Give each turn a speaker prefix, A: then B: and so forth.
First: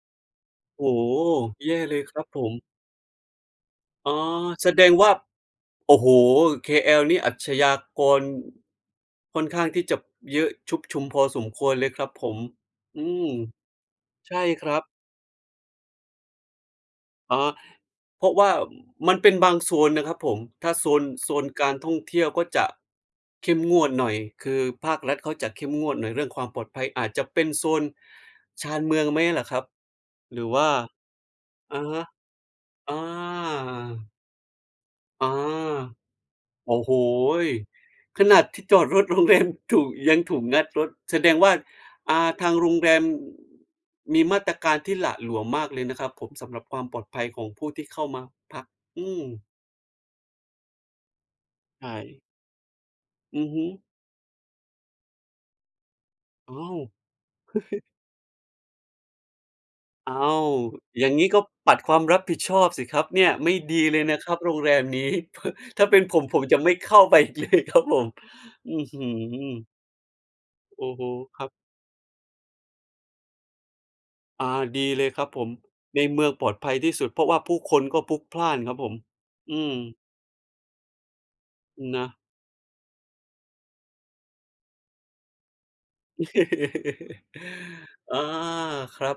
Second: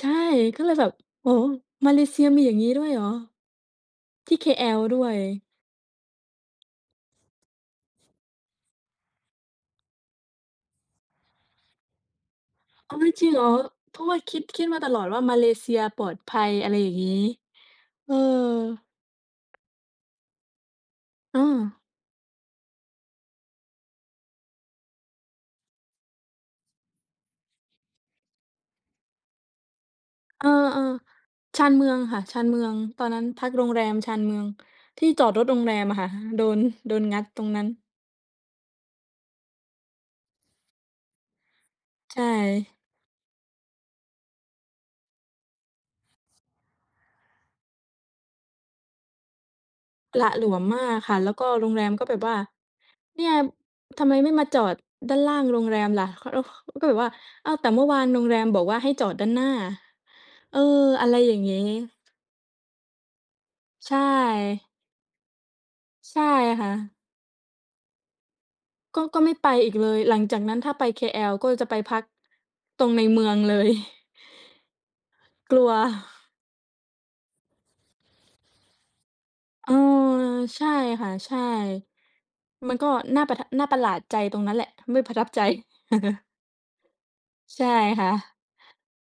A: ใช่ ก็เลย
B: โ
A: แ
B: อ
A: บ
B: ้
A: บ
B: โฮ
A: โอ้
B: แย่
A: มา
B: เล
A: เล
B: ยค
A: เซ
B: ร
A: ี
B: ั
A: ย
B: บผ
A: มี อย่
B: ม
A: างงี้ ด้วยเหรอ?
B: อ๋อ
A: ที่
B: แส
A: KL
B: ดง
A: ด้
B: ว
A: ว
B: ่า
A: ย
B: โอ้โฮ KL นี่อาชญากร ค่อนข้างที่จะเยอะชุกชุมพอสมควรเลยครับผม
A: อ้า
B: อ
A: ว
B: ื
A: ไม่จ
B: ม
A: ริงเหรอ? เพราะว่า
B: ใ
A: ค
B: ช่
A: ิด คิ
B: ค
A: ด
B: รั
A: มา
B: บ
A: ตลอดว่ามาเลเซียปลอดภัย อะไรอย่างงี้
B: อ๋อ
A: เออ
B: เพราะว่ามันเป็นบางโซนนะครับผม ถ้า โซน โซนกา
A: เออ
B: รท่องเที่ยวก็จะ เข้มงวดหน่อย คือภาครัฐเขาจะเข้มงวดหน่อยเรื่องความปลอดภัย อาจจะเป็นโซน ชานเมืองไหมล่ะครับ? หร
A: เอ
B: ื
A: อ
B: อว่า
A: ๆ ชาน
B: อ
A: เม
B: ะ
A: ือ
B: ฮ
A: ง
B: ะ
A: ค่ะ ชานเมือง
B: อ
A: ตอนนั้นพักโรงแรมช
B: า
A: านเมือง ที่จ
B: อ๋
A: อ
B: อ
A: ดรถโรงแรมอะค่ะ โดน
B: โอ้โ
A: โ
B: ฮ
A: ดนงัดตรงนั้น
B: ขนาดที่จอดรถ โรงแรม ถูก ยังถูกงัดรถแสดงว่า
A: ใ
B: อ่า ทางโร
A: ช่
B: งแรม มีมาตรการที่หละหลวมมากเลยนะครับผม สำหรับความปลอดภัยของผู้ที่เข้ามาพัก อืม
A: หละหลวมมากค่ะ แล้วก็โรงแ
B: ใช
A: รมก็แ
B: ่
A: บบว่า "เนี่ย
B: อือฮึ
A: ทำไมไม่มาจอดด้านล่างโรงแรมล่ะ" แล้วเ
B: อ้า
A: ขา
B: ว
A: ก็แบบว่า อ้าว แต่เมื่อวานโรงแรมบอกว่าให้จอดด้านหน้า
B: อ้าว
A: เออ
B: อย
A: อ
B: ่
A: ะ
B: า
A: ไ
B: ง
A: ร
B: งี้
A: อย่
B: ก
A: า
B: ็
A: งงี้
B: ปัดความรับผิดชอบสิครับเนี่ย ไม่ดี
A: ใช
B: เลยนะครับโรง
A: ่
B: แรมนี้ เพิ่ด ถ้าเป็น ผ
A: ใช่
B: ม ผมจะ
A: ค่
B: ไม่
A: ะ
B: เข้าไป อีกเลยครับผม อื้อฮ
A: ก็
B: ื
A: ก็ไม่ไป
B: อ
A: อีกเลย หลังจากนั้นถ้าไ
B: โ
A: ป
B: อ้โฮ
A: KL
B: ค
A: ก
B: รั
A: ็
B: บ
A: จะไปพัก ตรงในเมืองเลย
B: อา ดีเลยครับผม
A: กลัว
B: ในเมืองปลอดภัยที่สุด เพราะว่าผู้คนก็พลุกพล่านครับผม อื
A: เอ่อ
B: ม
A: ใช่ค่ะ ใช่
B: นะ
A: มันก็น่าประทะ น่าประหลาดใจตรงนั้นแหละ ไม่ประทับใจ ใช่ค่
B: อา
A: ะ
B: ครับ